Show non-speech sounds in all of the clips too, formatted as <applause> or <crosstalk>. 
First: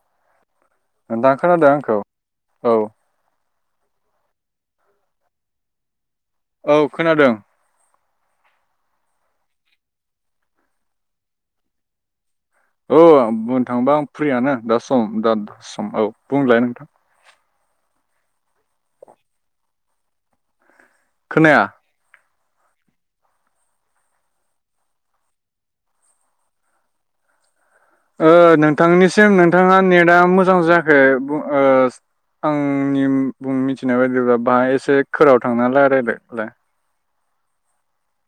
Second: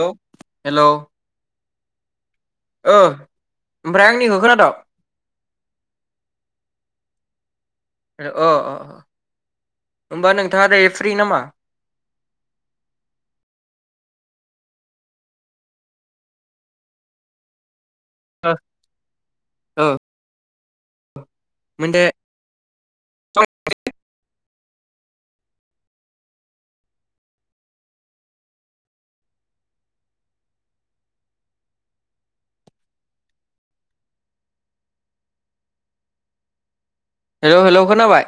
हेल हेल' <unintelligible> खोनादों आंखौ औ? ओमफ्राय आंनिखौ खोनाद'? औ खोनादों। अ अ अ हमबा नोंथाङा दायो फ्रि नामा? औ बुंनो थांबा आं फ्रियानो दा सम- दा सम -औ बुंलाय नोंथां। अ <unintelligible> खोनाया मोनदे ओ नोंथांनिसिम नोंथांङा नेटआ मोजां जायाखै ओ आंनि बुं मिथिनाय बायदिब्ला बाहाय एसे खोराव थांनालाय रायलायलाय हेल' हेल' खोनाबाय?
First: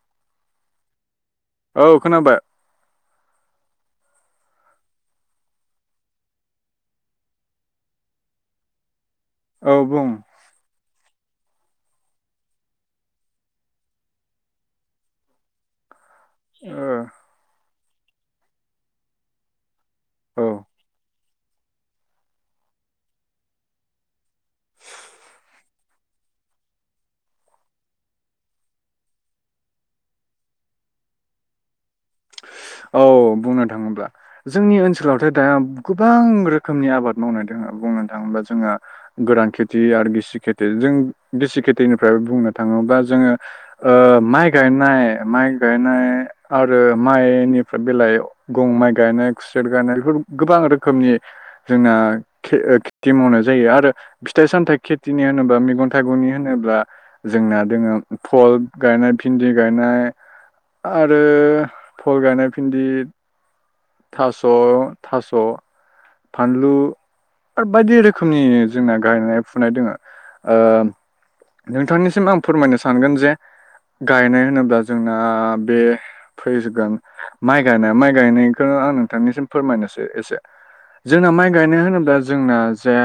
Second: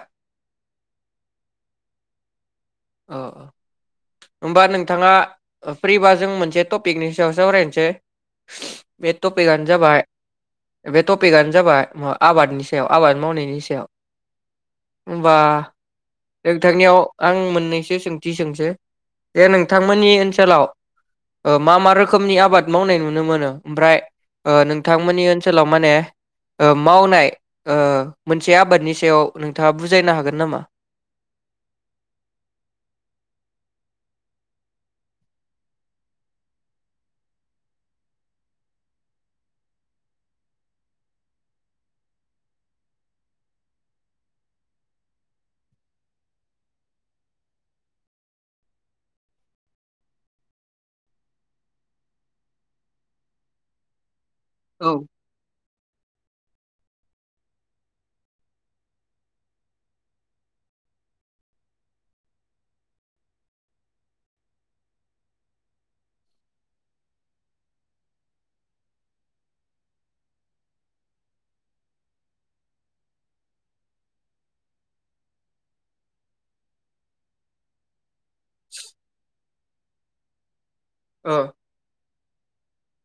औ खोनाबाय। औ। होमबा नोंथाङा फ्रिबा जों मोनसे टपिकनि सायाव सावरायनोसै। बे टपिकानो औ जाबाय बुं बे टपिकानो जाबाय आबादनि सायाव आबाद मावनायनि सायाव। होमबा ओ नोंथांनियाव आं मोननैसो सोंथि सोंसै। जे नोंथांमोननि औ ओनसोलाव मा मा रोखोमनि आबाद मावनाय नुनो मोनो ओमफ्राय नोंथांमोननि ओनसोलाव माने मावनाय मोनसे आबादनि सायाव नोंथाङा बुजायनो हागोन नामा? औ बुंनो थाङोब्ला जोंनि ओनसोलावथ' दा गोबां रोखोमनि आबाद मावनाय दङ बुंनो थाङोबा जोंहा गोरान खेथि आरो गिसि खिथि जों गिसि खिथिनिफ्राय बुंनो थाङोबा जोङो माइ गायनाय माइ गायनाय आरो माइ निफ्राय बेलायाव गं- माइ गायनाय खुसेर गायनाय बेफोर गोबां रोखोमनि जोंना खेथि मावनाय जायो आरो फिथाइ सामथाइ औ खेथिनि होनोबा मेगन थाइगंनि होनोब्ला जोंना दोङो फल गायनाय भिन्दि गायनाय आरो फल गायनाय फिन्दि थास' थास' फानलु। आरो बायदि रोखोमनि जोंना गायनाय फुनाय दङ ओ नोंथांनिसिम आं फोरमायनो सानगोन जे गायनाय होनोब्ला जोंना बे फैजगोन माइ गायनाय माइ गायनायखौनो आं नोंथांनिसिम फोरमायनोसै एसे। जोंना औ माइ गायनाय होनोब्ला जोंना जे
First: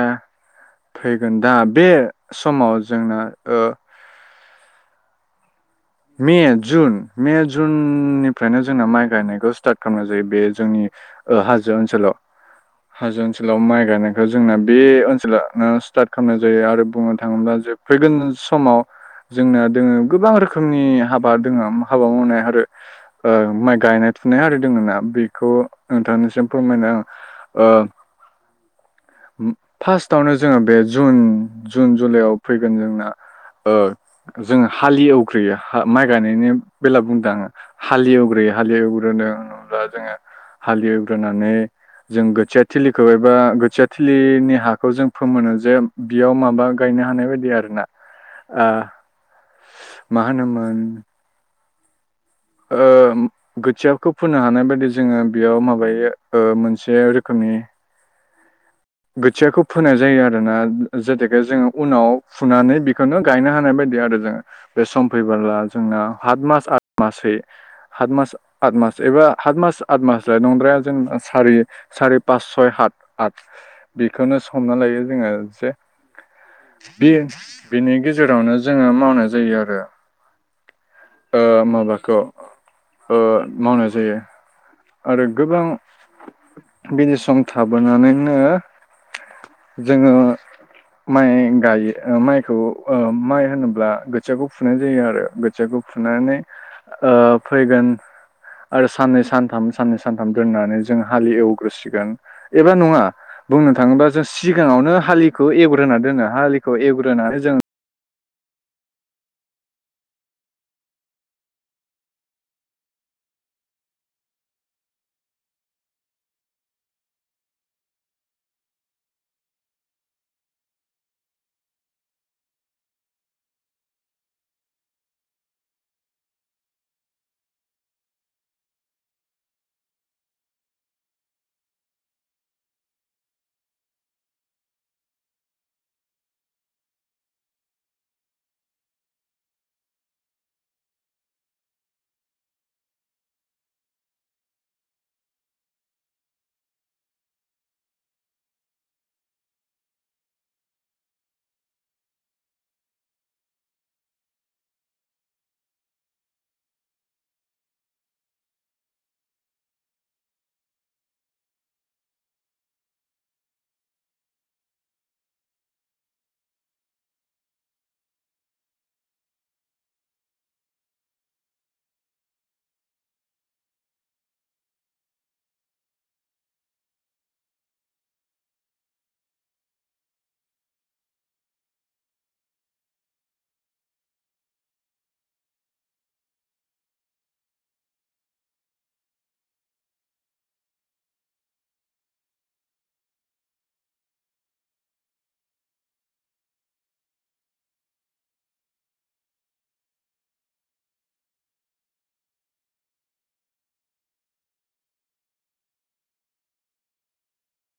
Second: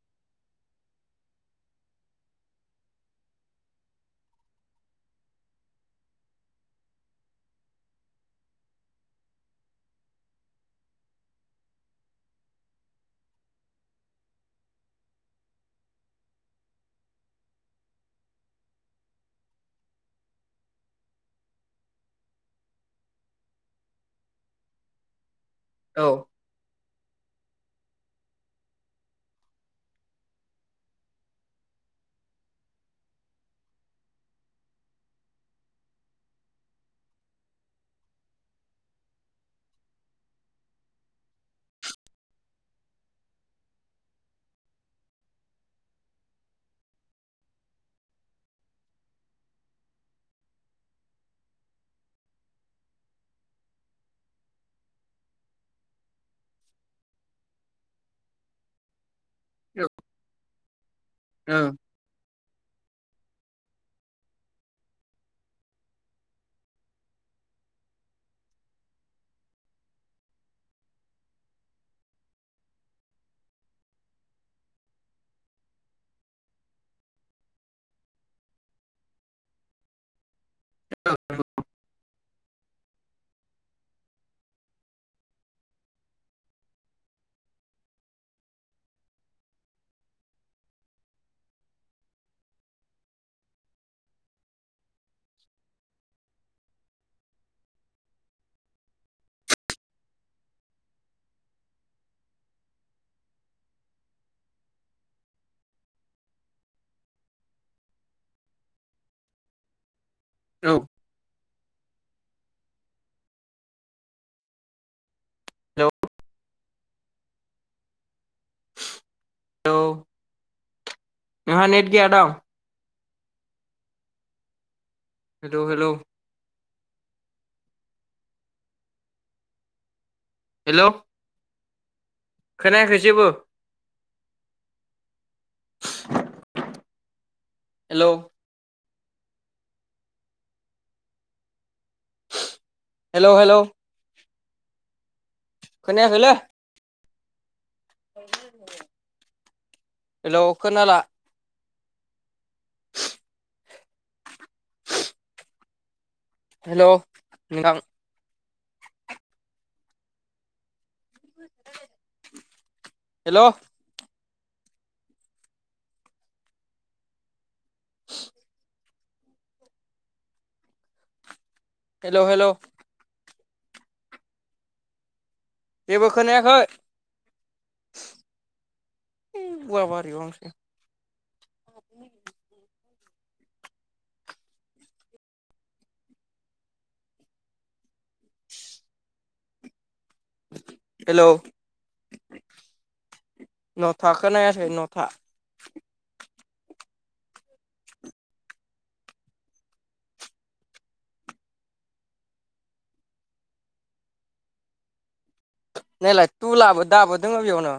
फैगोन दा बे समाव जोंना ओ मे जुन मे जुननिफ्रायनो जोंना माइ गायनायखौ स्टार्ट खालामनाय जायो बे जोंनि हाजो ओनसोलाव हाजो ओनसोलाव माइ गायनायखौ जोंना बे ओनसोलनो स्टार्ट खालामनाय जायो आरो बुंनो थाङोब्ला जे‌ फैगोन समाव जोंना दोङो गोबां रोखोम रोखोमनि हाबा दोङो हाबा मावनाय आरो ओ माइ गायनाय थुनाय आरि दङ ना बेखौ औ नोंथांनिसिम फोरमायनो आं ओ फार्स्टावनो जोङो बे जुन जुन जुलाइआव फैगोन जोंना जोङो हालि एवग्रोयो माइ गायनायनि बेला बुंदों आङो हालि एवग्रोयो हाल एवग्रोनो होनोब्ला जोङो हालि एवग्रोनानै जों गोथिया थिलिखौ एबा गोथिया थिलिनि हाखौ जों फोमोनो जे बियाव माबा गायनो हानाय बायदि आर ना ओ मा होनोमोन ओ खोथियाखौ फोननो हानाय बायदि जोङो बेयाव माबायो मोनसे रोखोमनि खोथियाखौ फोनाय जायो आरोना जेतुखे औ जोङो उनाव फुनानै बेखौनो गायनो हानाय बायदि आरो जोङो बे सम फैबोला जोंना हात मास आ मासै सात मास आत मास एबा आत मास आत मासलाय नंद्राया जेनेबा सारि सारिाय पास सय हात आत बेखौनो सना लायो जोङो जे बे बिनि गेजेरावनो जोङो मावनाय जायो आरो ओ माबाखौ ओ मावनाय जायो आरो गोबां गदि सम थाबोनानैनो जोङो माइ गायो माइखौ माइ होनोब्ला खोथियाखौ फुनाय जायो आरो फखौ फुनानै फैगोन आरो साननै सानथामसो साननै सानथाम दोननानै जों हाल एवग्रोसिगोन एबा नङा बुंनो थाङोबा जों सिगाङावनो हालिखौ एग्रोनानै दोनो हालिखौ एग्रोनानै जों औ लौ नोंहा नेट गैया दं हेल' हेल' हेल' खोनायाखै जेबो हेलौ हेलौ हेलौ खोनायाखैलै ब हेल' खोनला हेल' नोंथां हेल' <inaudible> हेल' हेल' जेबो खोनायाखै हैइ गवाबारि बांसै न <inaudible> हेलौ नथा खोननायासै नथा नैलाय तुलाबो दाबो दङो बेयावनो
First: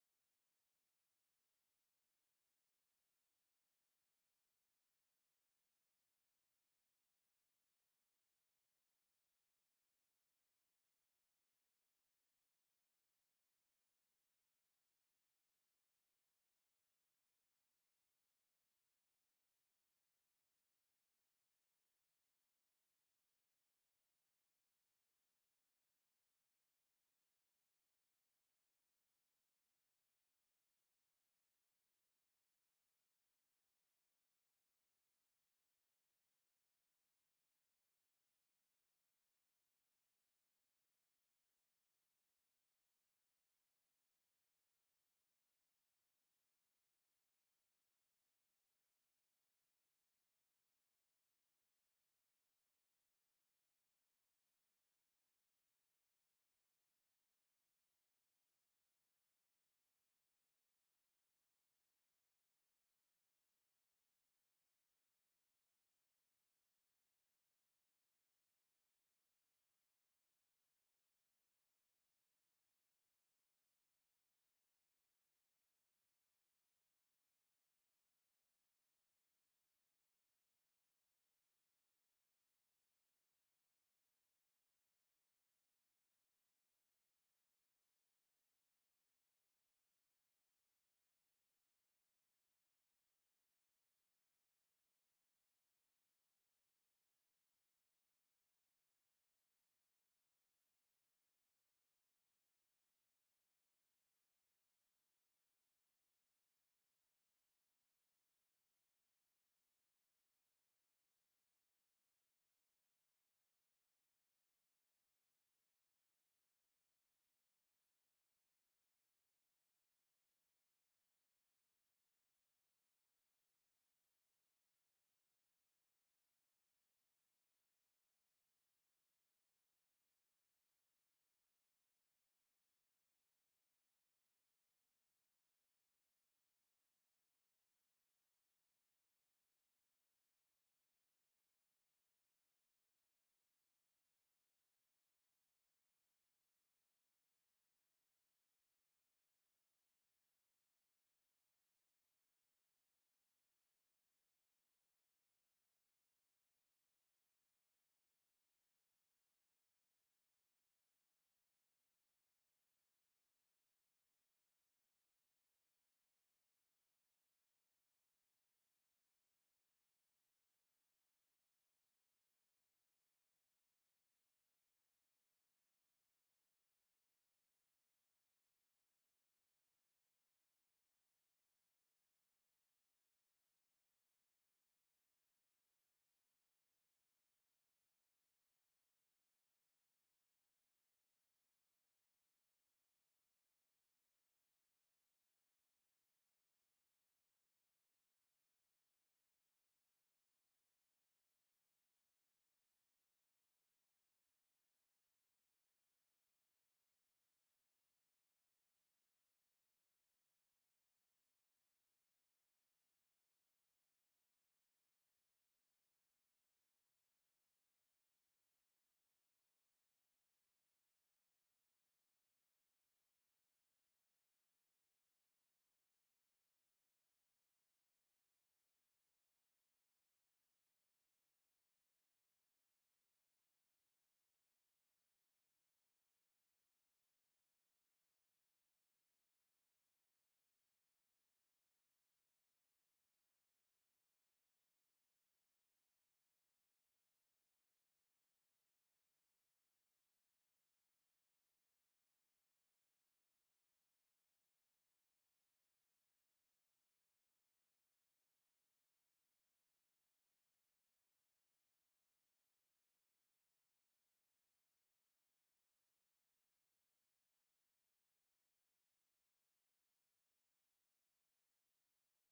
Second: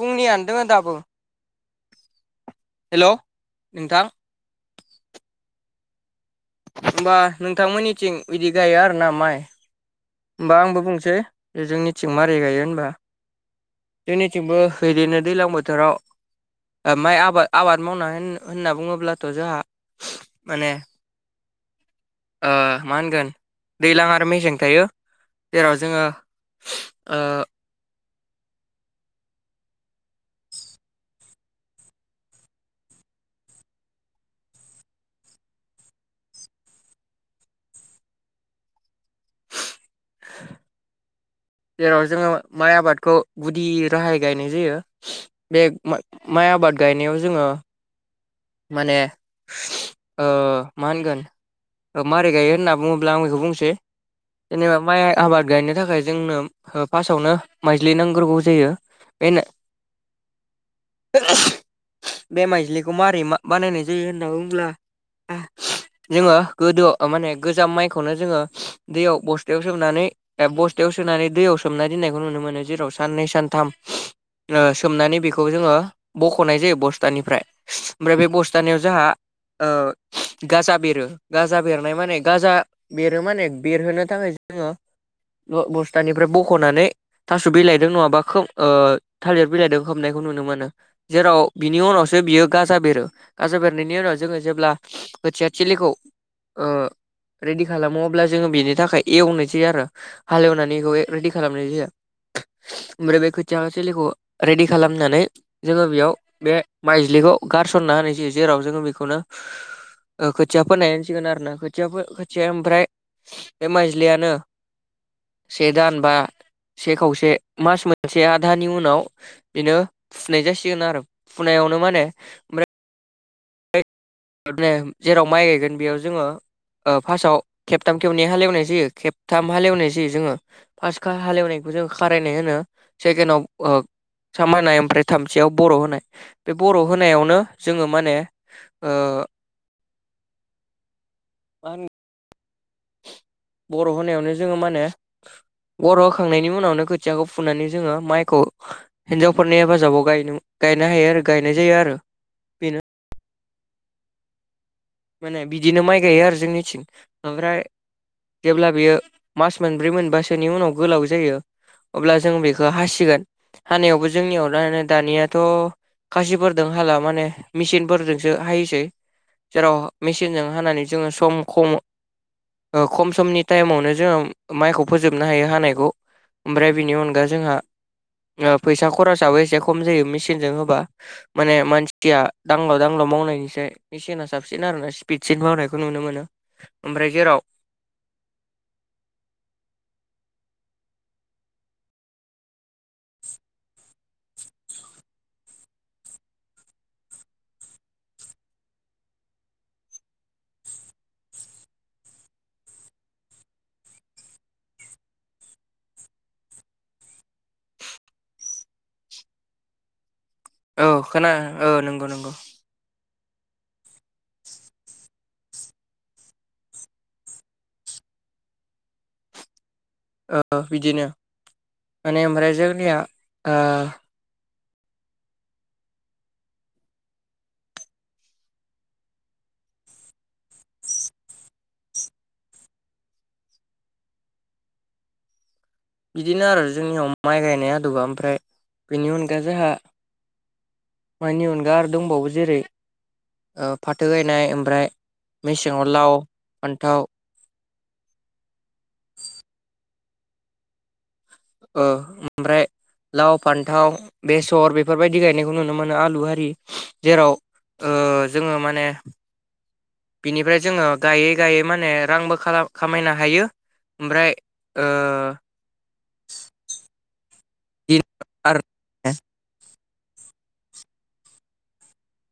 फुंनियानो दोंङो दाबो हेल' नोंथां होमबा नोंथांमोननिथिं बिदि गाया आरोना माइ होमबा आंबो बुंसै जोंनिथिं मारै गायो होनबा जोंनिथिंबो बिदिनो दैज्लां बोथोराव माइ आबाद आबाद मावनानै होनना बुङोब्लाथ' जोंहा माने मा होनगोन दैज्लां आरो मेसें थायो जेराव जोङो <unintelligible> जेराव जोङो माइ आबादखौ गुदि राहाय गायनाय जायो बे माइ आबाद गायनायाव जोङो माने मा होनगोन औ माबोरै गायो होनना बुङोब्ला आं बेखौ बुंसै जेनेबा माइ आबाद गायनो थाखाय जोंनो फार्स्टआवनो माइज्लि नांग्रोगौ जायो बेनो बे माइजलिखौ मारै मार बानायनाय जायो होनना बुंब्ला जोङो गोदो माने गोजाम माइखौनो जोङो दैयाव बस्थायाव सोमनानै बस्थायाव सोनानै दैयाव सोमना दोननायखौ नुनो मोनो। जेराव साननै सानथाम ओ सोमनानै बेखौ जोङो बख'नाय जायो बस्थानिफ्राय। ओमफ्राय बे बस्थानायाव जोंहा ओ गाजा बेरो। गाजा बेरनाय माने गाजा बेरो माने बेरहोनो थाखाय जोङो बो-बस्थानिफ्राय बख'नानै थास' बिलाइदों नङाबा खोब थालिर बिलाइदों खोबनायखौ नुनो मोनो। जेराव बिनि उनावसो बियो गा जा बेरो। गाजा बेरनायनि उनाव जोङो जेब्ला खोथिया थिलिखौ ओ रेडि खालामो अब्ला जोङो बेनि थाखाय एवनाय जायो आरो। हालेवनानै एखौ रेडि खालामनाय जायो। ओमफ्राय बे खोथिया थिलिखौ रेडि खालामनानै जोङो बेयाव बे माइज्लिखौ गारसनना होनाय जायो जेराव जोङो बेखौनो ओ खोथियाफोर नायनसिगोन आरोना खोथियाखो खोथिया ओमफ्राय बे माइज्लियानो से दान बा से खावसे मास मोनसे आधानि उनाव बेनो फुनाय जासिगोन आरो फुनायावनो माने ओमफ्राय <unintelligible> जेराव माइ गायगोन बेयाव जोङो ओ फार्स्टआव खेबथाम खेबनै हालेवनाय जायो खेबथाम हालेवनाय जायो जोङो। फार्स्टखो हालेवनायखौ जों खारायनाय होनो सेकेण्कडाव साम होनाय ओमफ्राय थामथियाव बर' होनाय। बे बर' होनायावनो जोङो माने ओ <inaudible> बर' होनायावनो जोङो मा होनो बर' होखांनायनि उनावनो खोथियाखौ फुनानै जोङो माइखौ हिन्जावफोरनि हेफाजाबाव गायनो हायो आरो गायनाय जायो आरो‌। माने बिदिनो माइ गायो आरो जोंनिथिं। ओमफ्राय जेब्ला बियो मास मोनब्रै मोनबासोनि उनाव गोलाव जायो अब्ला जों बेखौ हासिगोन। हानायावबो जोंनियावो दानियाथ' खासिफोरजों हाला माने मिचिनफोरजोंसो हायोसै‌। जेराव मचिेनजों हानानै जोङो सम खम ओ खम समनि टाइमावनो जोङो माइखौ फोजोबनो हायो हानायखौ। ओमफ्राय बिनि अनगा जोंहा ओ फैसा खरसाबो एसे खम जायो मेचिनजों होबा। माने मानसिया दांलाव दांलाव मावनायनिसाय एसेनास साबसिन आरोना स्पिडसिन मावनायखौ नुनो मोनो। ओमफ्राय जेराव औ खोना औ नोंगौ नोंगौ। ओ बिदिनो माने ओमफ्राय जोंनिया ओ बिदिनो आरो जोंनियाव माइ गायनाय आदबा। ओमफ्राय बेनि अनगा जोंहा मानि अनगा आरो दंबावो जेरै ओ फाथो गायनाय ओमफ्राय मेसेङाव लाव, फान्थाव ओ ओमफ्राय लाव, फान्थाव, बेसर बेफोरबायदि गायनायखौ नुनो मोनो आलु आरि जेराव ओ जोङो माने बिनिफ्राय जोङो गायै गायै माने रांबो खाला-खामायनो हायो। ओमफ्राय ओ <inaudible>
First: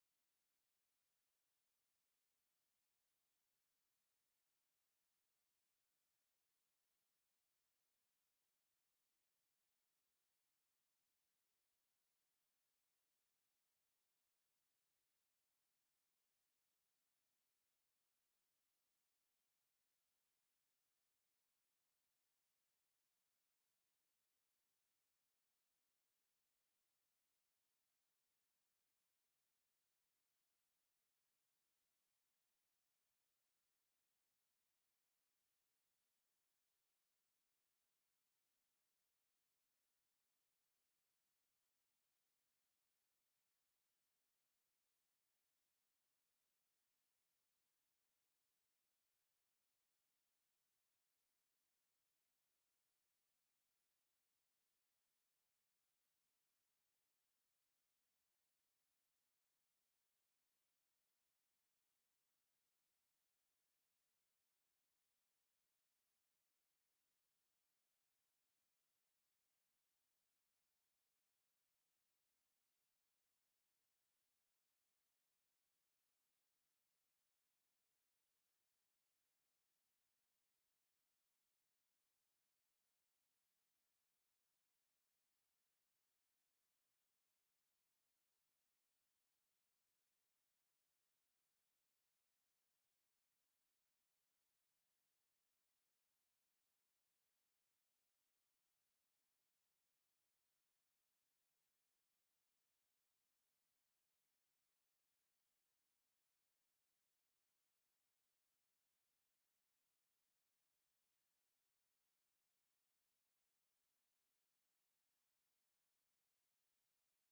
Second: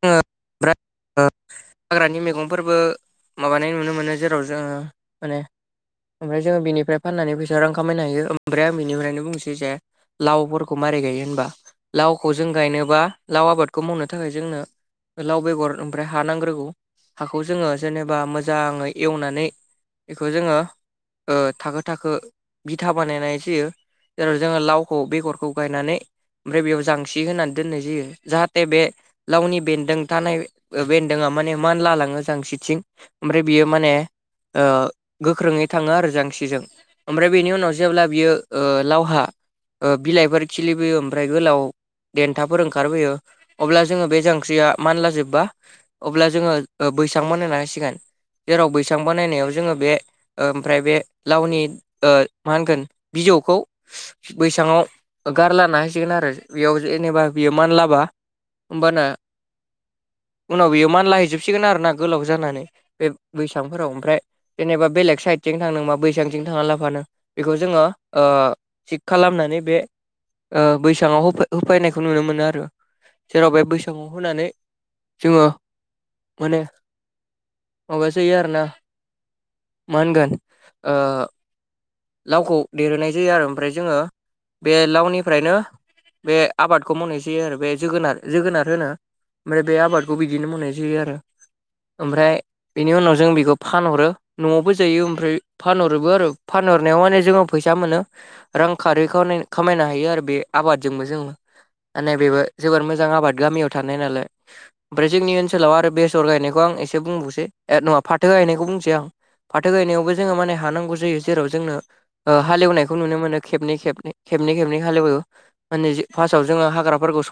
<unintelligible> हाग्रानि मैगंफोरबो माबा नाय नुनो मोनो जेराव जोङो माने ओमफ्राय जोङो बेनिफ्राय फाननानै फैसा रां खामायनो हायो। ओमफ्राय आं बिनिफ्रायनो बुंसै जे लावफोरखौ मारै गायो होनबा लावखौ जों गायनोबा लाव आबादखौ मावनो थाखाय जोंनो लाव बेगर ओमफ्राय हा नांग्रोगौ हाखौ जोङो जेनेबा मोजाङै एवनानै बेखौ जोङो ओ थाखो- थाखो बिथा बानायनाय जायो। जेराव जोङो लावखौ बेगरखौ गायनानै ओमफ्राय बेयाव जांसि होनानै दोननाय जायो। जाहाथे बे लावनि बेन्दों थानाय बेन्दोंआ माने मानलालाङो जांसिथिं ओमफ्राय बियो माने ओ गोख्रोङै थाङो आरो जांसिजों। ओमफ्राय बेनि उनाव जेब्ला बियो लावहा ओ बिलाइफोर खिलिबोयो ओमफ्राय गोलाव देन्थाफोर ओंखारबोयो अब्ला जोङो बे जां <unintelligible> मानला जोबबा अब्ला जोङो बैसां बानायना होसिगोन। जेराव बैसां बानायनायाव जोङो बे ओमफ्राय बे लावनि ओ मा होनगोन बिजौखौ बैसाङाव गारलाना होसिगोन आरो बेयाव जेनेबा बियो मानलाबा होमबाना उनाव बियो मानलाहैजोबसिगोन आरोना गोलाव जानानै बे बैसांफोराव ओमफ्राय जेनेबा बेलेग साइडथिजों थांनो मा बैसांथिं थांङा लाफानो बेखौ जोङो थिग खालामनानै बे ओ बैसाङाव होफैनायखौ नुनो मोनो आरो जेराव बेै <unintelligible> होनानै जोङो माने माबा जायो आरो ना <unintelligible> लावखौ देरहोनाय जायो आरो ओमफ्राय जोङो बे लावनिफ्रायनो बे आबादखौ मावनाय जायो आरो बे जोगोनार जोगोनार होनो ओमफ्राय बे आबादखौ बिदिनो मवनाय जायो आरो। ओमफ्राय बेनि उनाव जों बेखौ फानहरो न'आवबो जायो ओमफ्राय फानहरोबो आरो। फानहरनायाव माने जोङो फैसा मोनो। रां खरै खा-खामायनो हायो आरो बे आबादजोंबो जोंङो माने बेबो जोबोर मोजां आबाद गामियाव थानाय नालाय। ओमफ्राय जोंनि ओनसोलाव आरो बेसर गायनायखौ आं एसे बुंबावसै ए नङा फाथो गायनायखौ बुंसै आं। फाथो गायनायावबो जोङो माने हा नांगौ जायो। जेराव जोंनो ओ हालेवनायखौ नुनो मोनो खेबनै- खेबनै- खेबनै- खेबनै हालेवो। माने जों फासआव जों हाग्राफोरखौ <unintelligible>